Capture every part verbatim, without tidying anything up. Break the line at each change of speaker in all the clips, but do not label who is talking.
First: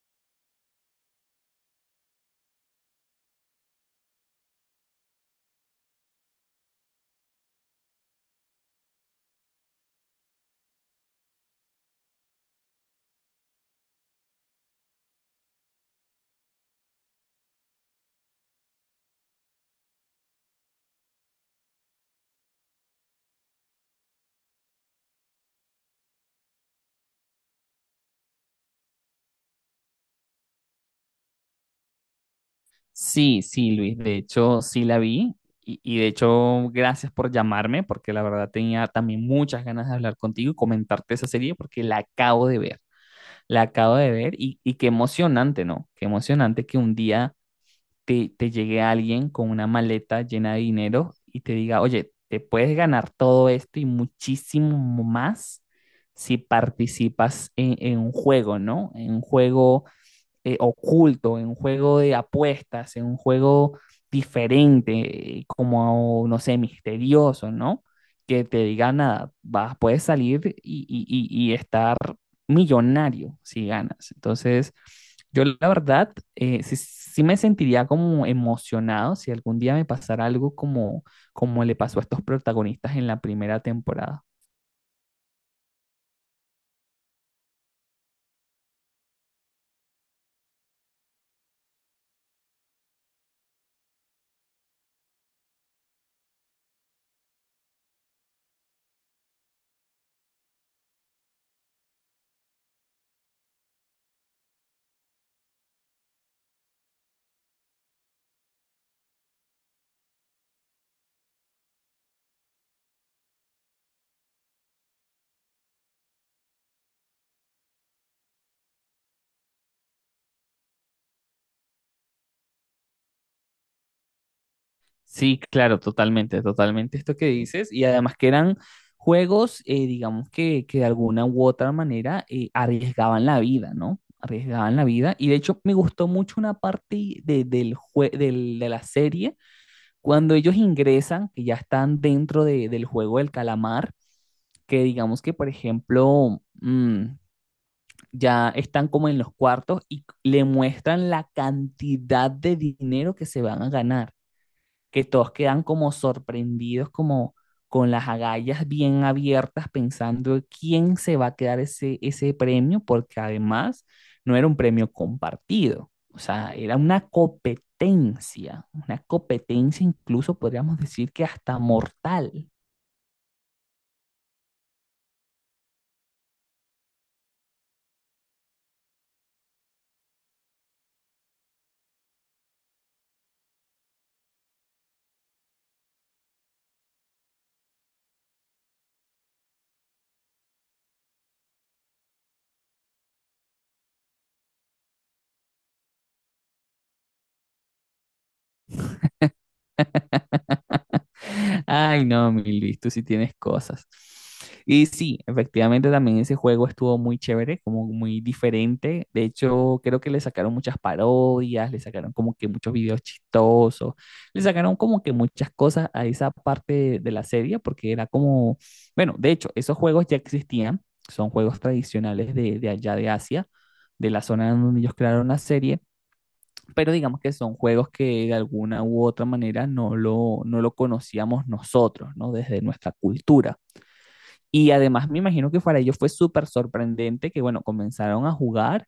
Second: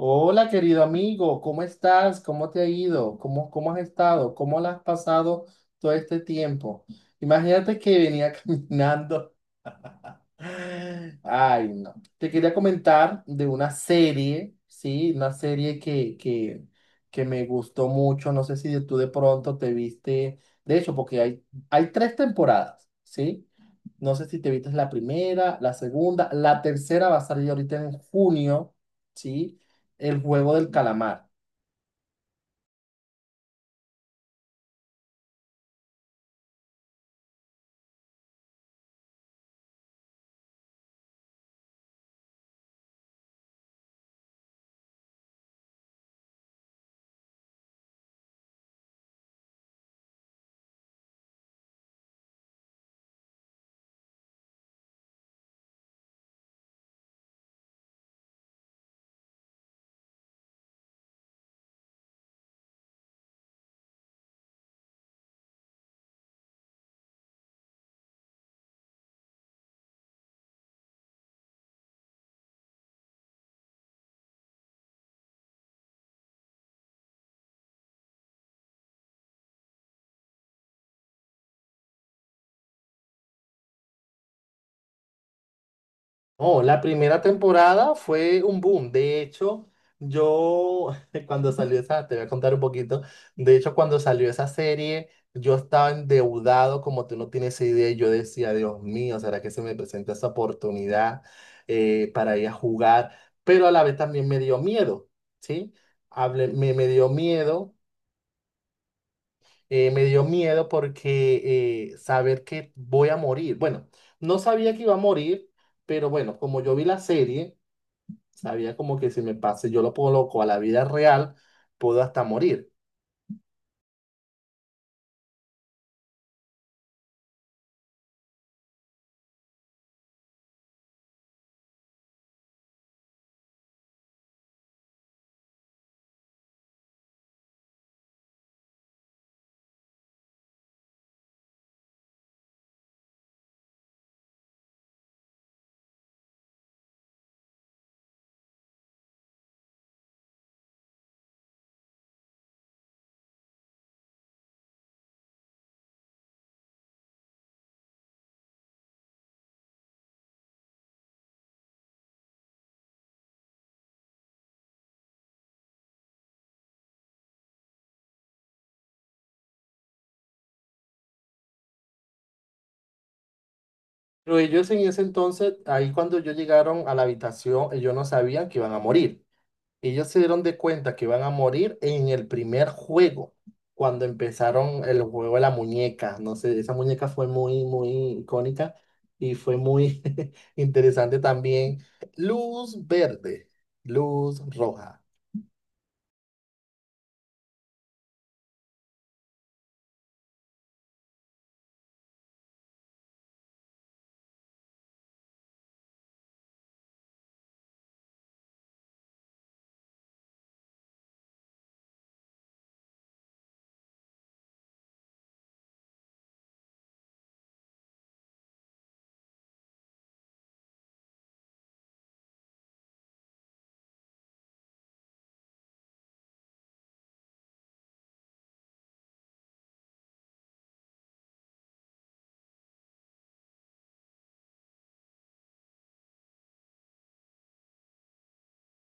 Hola, querido amigo, ¿cómo estás? ¿Cómo te ha ido? ¿Cómo, cómo has estado? ¿Cómo la has pasado todo este tiempo? Imagínate que venía caminando. Ay, no. Te quería comentar de una serie, ¿sí? Una serie que, que, que me gustó mucho. No sé si tú de pronto te viste. De hecho, porque hay, hay tres temporadas, ¿sí? No sé si te viste la primera, la segunda, la tercera va a salir ahorita en junio, ¿sí? El juego del calamar.
Sí, sí, Luis, de hecho sí la vi y, y de hecho gracias por llamarme porque la verdad tenía también muchas ganas de hablar contigo y comentarte esa serie porque la acabo de ver, la acabo de ver y, y qué emocionante, ¿no? Qué emocionante que un día te, te llegue alguien con una maleta llena de dinero y te diga, oye, te puedes ganar todo esto y muchísimo más si participas en, en un juego, ¿no? En un juego eh, oculto, en un juego de apuestas, en un juego diferente, eh, como, no sé, misterioso, ¿no? Que te diga nada, vas, puedes salir y, y- y- y estar millonario si ganas. Entonces, yo la verdad, eh, sí, sí me sentiría como emocionado si algún día me pasara algo como, como le pasó a estos protagonistas en la primera temporada.
Oh, la primera temporada fue un boom. De hecho, yo cuando salió esa, te voy a contar un poquito. De hecho, cuando salió esa serie, yo estaba endeudado como tú no tienes idea. y Yo decía, Dios mío, ¿será que se me presenta esa oportunidad eh, para ir a jugar? Pero a la vez también me dio miedo, ¿sí? Hablé- me, me dio miedo eh, me dio miedo porque eh, saber que voy a morir. Bueno, no sabía que iba a morir, pero bueno, como yo vi la serie, sabía como que si me pase, yo lo coloco a la vida real, puedo hasta morir.
Sí, claro, totalmente, totalmente esto que dices. Y además que eran juegos, eh, digamos que, que de alguna u otra manera eh, arriesgaban la vida, ¿no? Arriesgaban la vida. Y de hecho me gustó mucho una parte de, del jue- del- de la serie, cuando ellos ingresan, que ya están dentro de- del juego del calamar, que digamos que, por ejemplo, mm, ya están como en los cuartos y le muestran la cantidad de dinero que se van a ganar que todos quedan como sorprendidos, como con las agallas bien abiertas, pensando quién se va a quedar ese, ese premio, porque además no era un premio compartido, o sea, era una competencia, una competencia incluso podríamos decir que hasta mortal.
Pero ellos en ese entonces, ahí cuando yo llegaron a la habitación, ellos no sabían que iban a morir. Ellos se dieron de cuenta que iban a morir en el primer juego, cuando empezaron el juego de la muñeca. No sé, esa muñeca fue muy, muy icónica y fue muy interesante también. Luz verde, luz roja.
Ay, no, mi Luis, tú sí tienes cosas. Y sí, efectivamente también ese juego estuvo muy chévere, como muy diferente. De hecho, creo que le sacaron muchas parodias, le sacaron como que muchos videos chistosos, le sacaron como que muchas cosas a esa parte de, de la serie, porque era como, bueno, de hecho, esos juegos ya existían, son juegos tradicionales de, de allá de Asia, de la zona donde ellos crearon la serie pero digamos que son juegos que de alguna u otra manera no lo, no lo conocíamos nosotros, ¿no? Desde nuestra cultura. Y además me imagino que para ellos fue súper sorprendente que, bueno, comenzaron a jugar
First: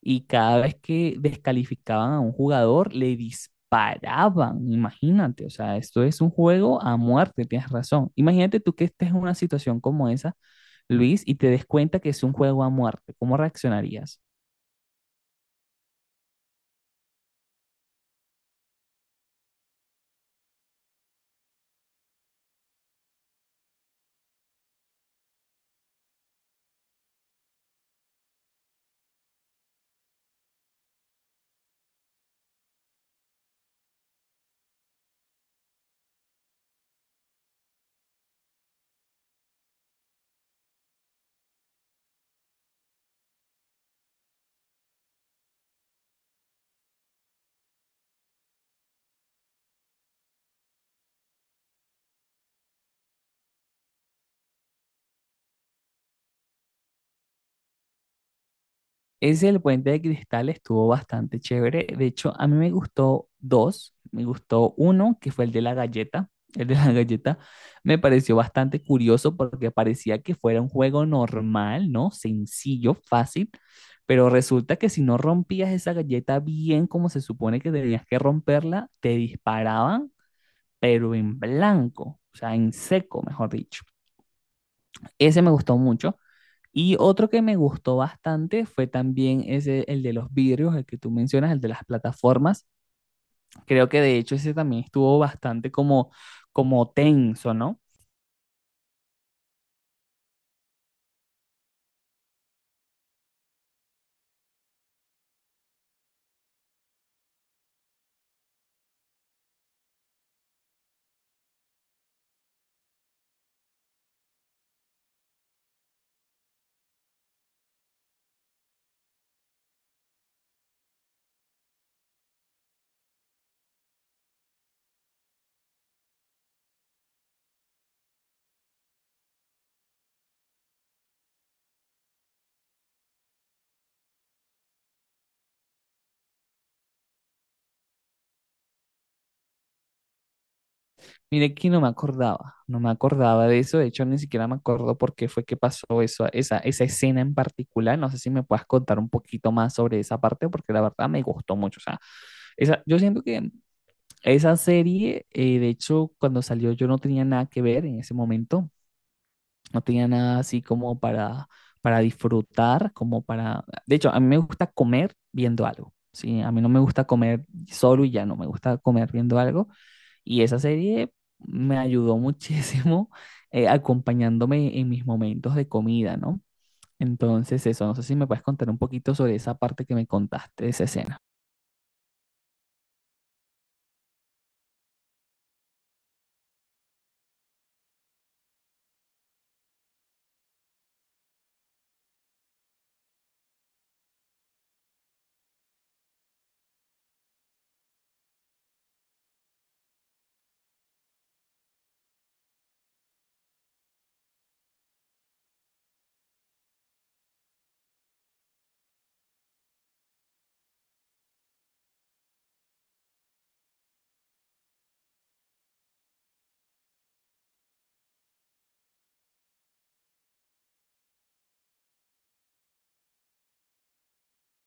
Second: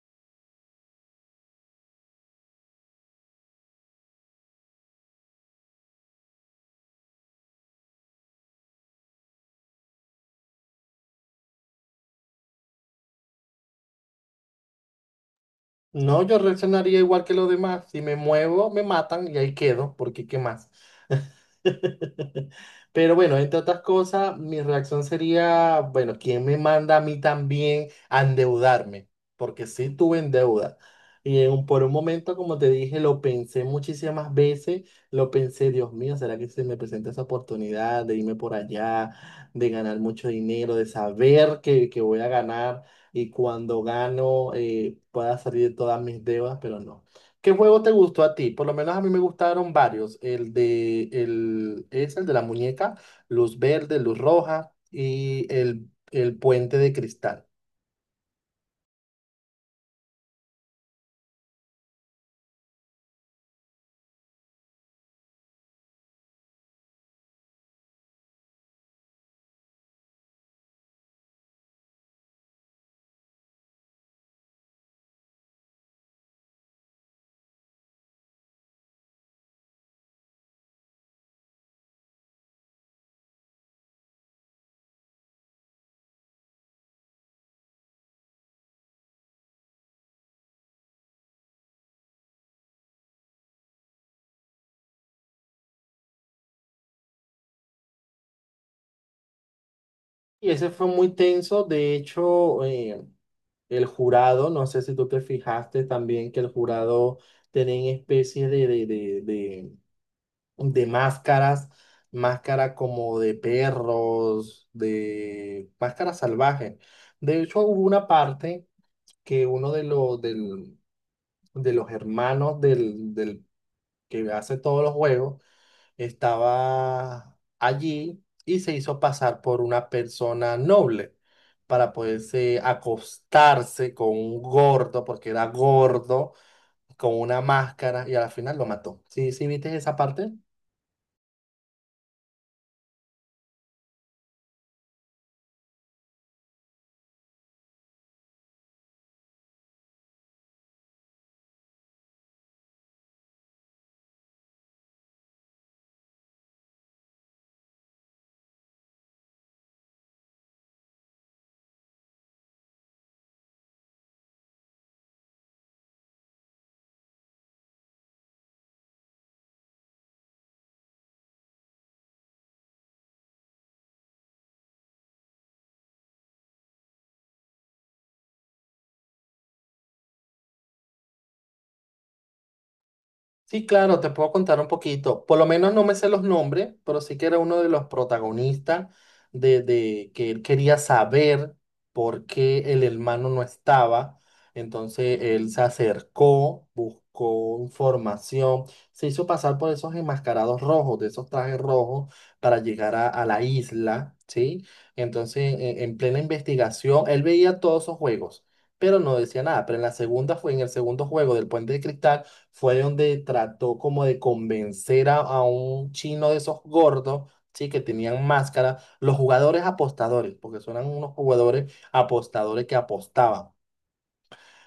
y cada vez que descalificaban a un jugador, le disparaban, imagínate, o sea, esto es un juego a muerte, tienes razón. Imagínate tú que estés en una situación como esa, Luis, y te des cuenta que es un juego a muerte, ¿cómo reaccionarías?
No, yo reaccionaría igual que los demás. Si me muevo, me matan y ahí quedo, porque ¿qué más? Pero bueno, entre otras cosas, mi reacción sería, bueno, ¿quién me manda a mí también a endeudarme? Porque sí tuve en deuda. Y en un- por un momento, como te dije, lo pensé muchísimas veces, lo pensé, Dios mío, ¿será que se me presenta esa oportunidad de irme por allá, de ganar mucho dinero, de saber que, que voy a ganar? Y cuando gano eh, pueda salir de todas mis deudas, pero no. ¿Qué juego te gustó a ti? Por lo menos a mí me gustaron varios. El de el es el de la muñeca, luz verde, luz roja y el, el puente de cristal.
Ese del puente de cristal estuvo bastante chévere. De hecho, a mí me gustó dos. Me gustó uno, que fue el de la galleta. El de la galleta me pareció bastante curioso porque parecía que fuera un juego normal, ¿no? Sencillo, fácil. Pero resulta que si no rompías esa galleta bien como se supone que tenías que romperla, te disparaban, pero en blanco, o sea, en seco, mejor dicho. Ese me gustó mucho. Y otro que me gustó bastante fue también ese, el de los vidrios, el que tú mencionas, el de las plataformas. Creo que de hecho ese también estuvo bastante como, como tenso, ¿no?
Y ese fue muy tenso. De hecho, eh, el jurado, no sé si tú te fijaste también que el jurado tenía especies de, de, de, de de máscaras, máscara como de perros, de máscaras salvajes. De hecho, hubo una parte que uno de los, del- de los hermanos del, del que hace todos los juegos estaba allí y se hizo pasar por una persona noble para poderse acostarse con un gordo, porque era gordo, con una máscara y al final lo mató. ¿Sí, sí viste esa parte?
Mire que no me acordaba, no me acordaba de eso, de hecho ni siquiera me acuerdo por qué fue que pasó eso, esa, esa escena en particular. No sé si me puedas contar un poquito más sobre esa parte, porque la verdad me gustó mucho. O sea, esa, yo siento que esa serie, eh, de hecho, cuando salió yo no tenía nada que ver en ese momento, no tenía nada así como para, para disfrutar, como para... De hecho, a mí me gusta comer viendo algo, ¿sí? A mí no me gusta comer solo y ya no, me gusta comer viendo algo. Y esa serie me ayudó muchísimo eh, acompañándome en mis momentos de comida, ¿no? Entonces, eso, no sé si me puedes contar un poquito sobre esa parte que me contaste de esa escena.
Sí, claro, te puedo contar un poquito. Por lo menos no me sé los nombres, pero sí que era uno de los protagonistas de, de que él quería saber por qué el hermano no estaba. Entonces él se acercó, buscó información, se hizo pasar por esos enmascarados rojos, de esos trajes rojos, para llegar a, a la isla, ¿sí? Entonces, en, en plena investigación, él veía todos esos juegos, pero no decía nada. Pero en la segunda fue, en el segundo juego del Puente de Cristal fue donde trató como de convencer a, a un chino de esos gordos, sí, que tenían máscara, los jugadores apostadores, porque son eran unos jugadores apostadores que apostaban.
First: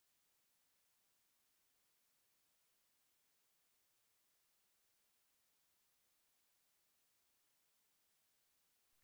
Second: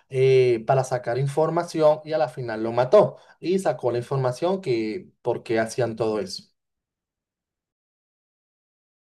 eh, Para sacar información y a la final lo mató y sacó la información que por qué hacían todo eso.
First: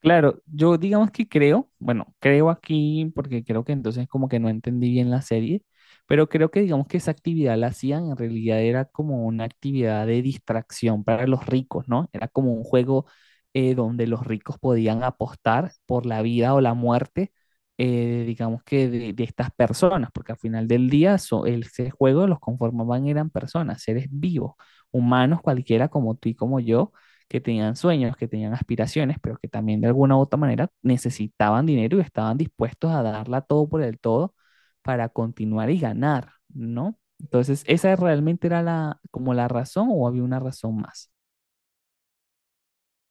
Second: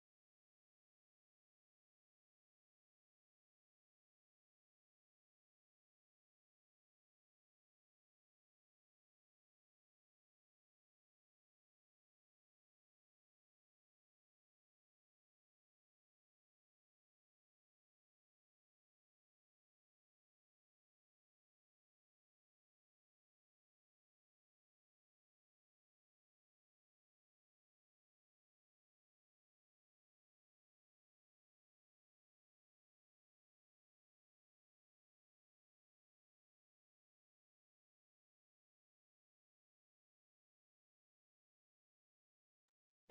Claro, yo digamos que creo, bueno, creo aquí porque creo que entonces como que no entendí bien la serie, pero creo que digamos que esa actividad la hacían, en realidad era como una actividad de distracción para los ricos, ¿no? Era como un juego eh, donde los ricos podían apostar por la vida o la muerte, eh, digamos que de, de estas personas, porque al final del día so- el- ese juego los conformaban eran personas, seres vivos, humanos cualquiera como tú y como yo que tenían sueños, que tenían aspiraciones, pero que también de alguna u otra manera necesitaban dinero y estaban dispuestos a darla todo por el todo para continuar y ganar, ¿no? Entonces, ¿esa realmente era la, como la razón o había una razón más?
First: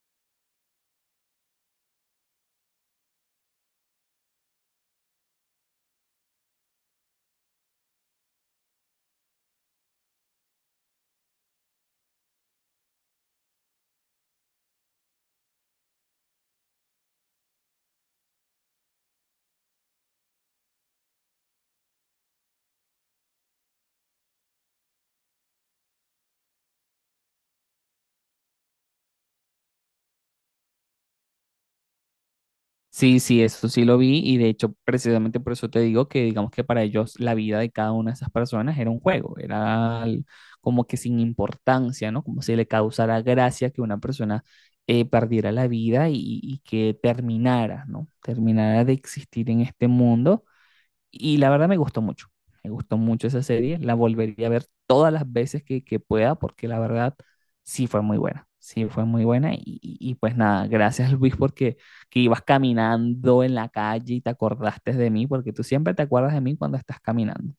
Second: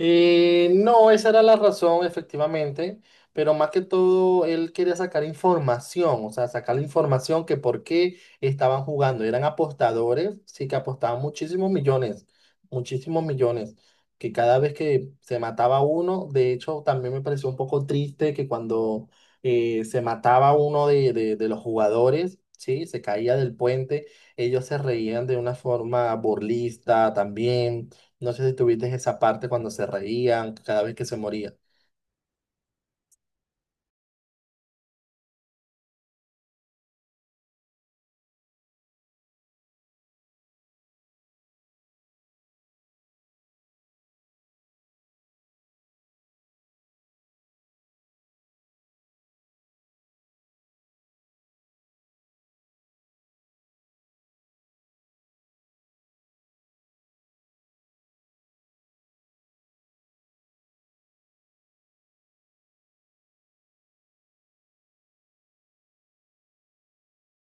Eh, no, esa era la razón, efectivamente, pero más que todo él quería sacar información, o sea, sacar la información que por qué estaban jugando. Eran apostadores, sí que apostaban muchísimos millones, muchísimos millones, que cada vez que se mataba uno, de hecho, también me pareció un poco triste que cuando eh, se mataba uno de, de de los jugadores, sí, se caía del puente, ellos se reían de una forma burlista también. No sé si tuviste esa parte cuando se reían cada vez que se moría.
Sí, sí, eso sí lo vi y de hecho precisamente por eso te digo que digamos que para ellos la vida de cada una de esas personas era un juego, era al- como que sin importancia, ¿no? Como si le causara gracia que una persona eh, perdiera la vida y, y que terminara, ¿no? Terminara de existir en este mundo y la verdad me gustó mucho, me gustó mucho esa serie, la volvería a ver todas las veces que, que pueda porque la verdad sí fue muy buena, sí fue muy buena y, y- y pues nada, gracias Luis porque que ibas caminando en la calle y te acordaste de mí porque tú siempre te acuerdas de mí cuando estás caminando.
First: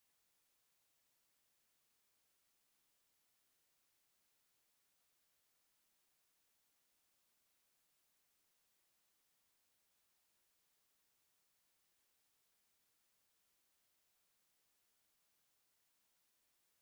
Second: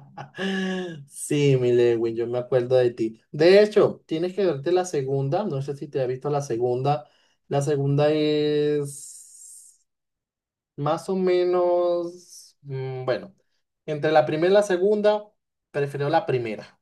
Sí, mi Lewin, yo me acuerdo de ti. De hecho, tienes que verte la segunda. No sé si te has visto la segunda. La segunda es más o menos, mm, bueno, entre la primera y la segunda, prefiero la primera,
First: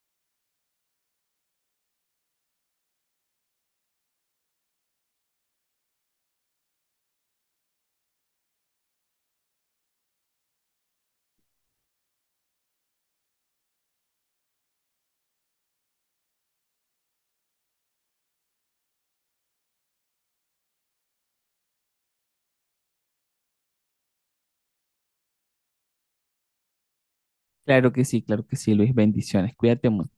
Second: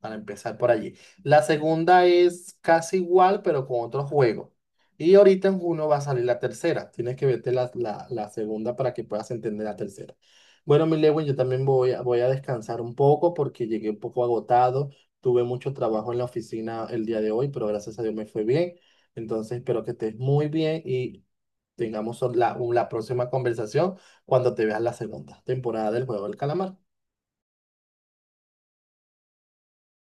para empezar por allí. La segunda es casi igual, pero con otro juego. Y ahorita en junio va a salir la tercera. Tienes que verte la, la- la segunda para que puedas entender la tercera. Bueno, mi Lewin, yo también voy a, voy a descansar un poco porque llegué un poco agotado. Tuve mucho trabajo en la oficina el día de hoy, pero gracias a Dios me fue bien. Entonces espero que estés muy bien y tengamos la, la próxima conversación cuando te veas la segunda temporada del Juego del Calamar.
Claro que sí, claro que sí Luis, bendiciones, cuídate mucho.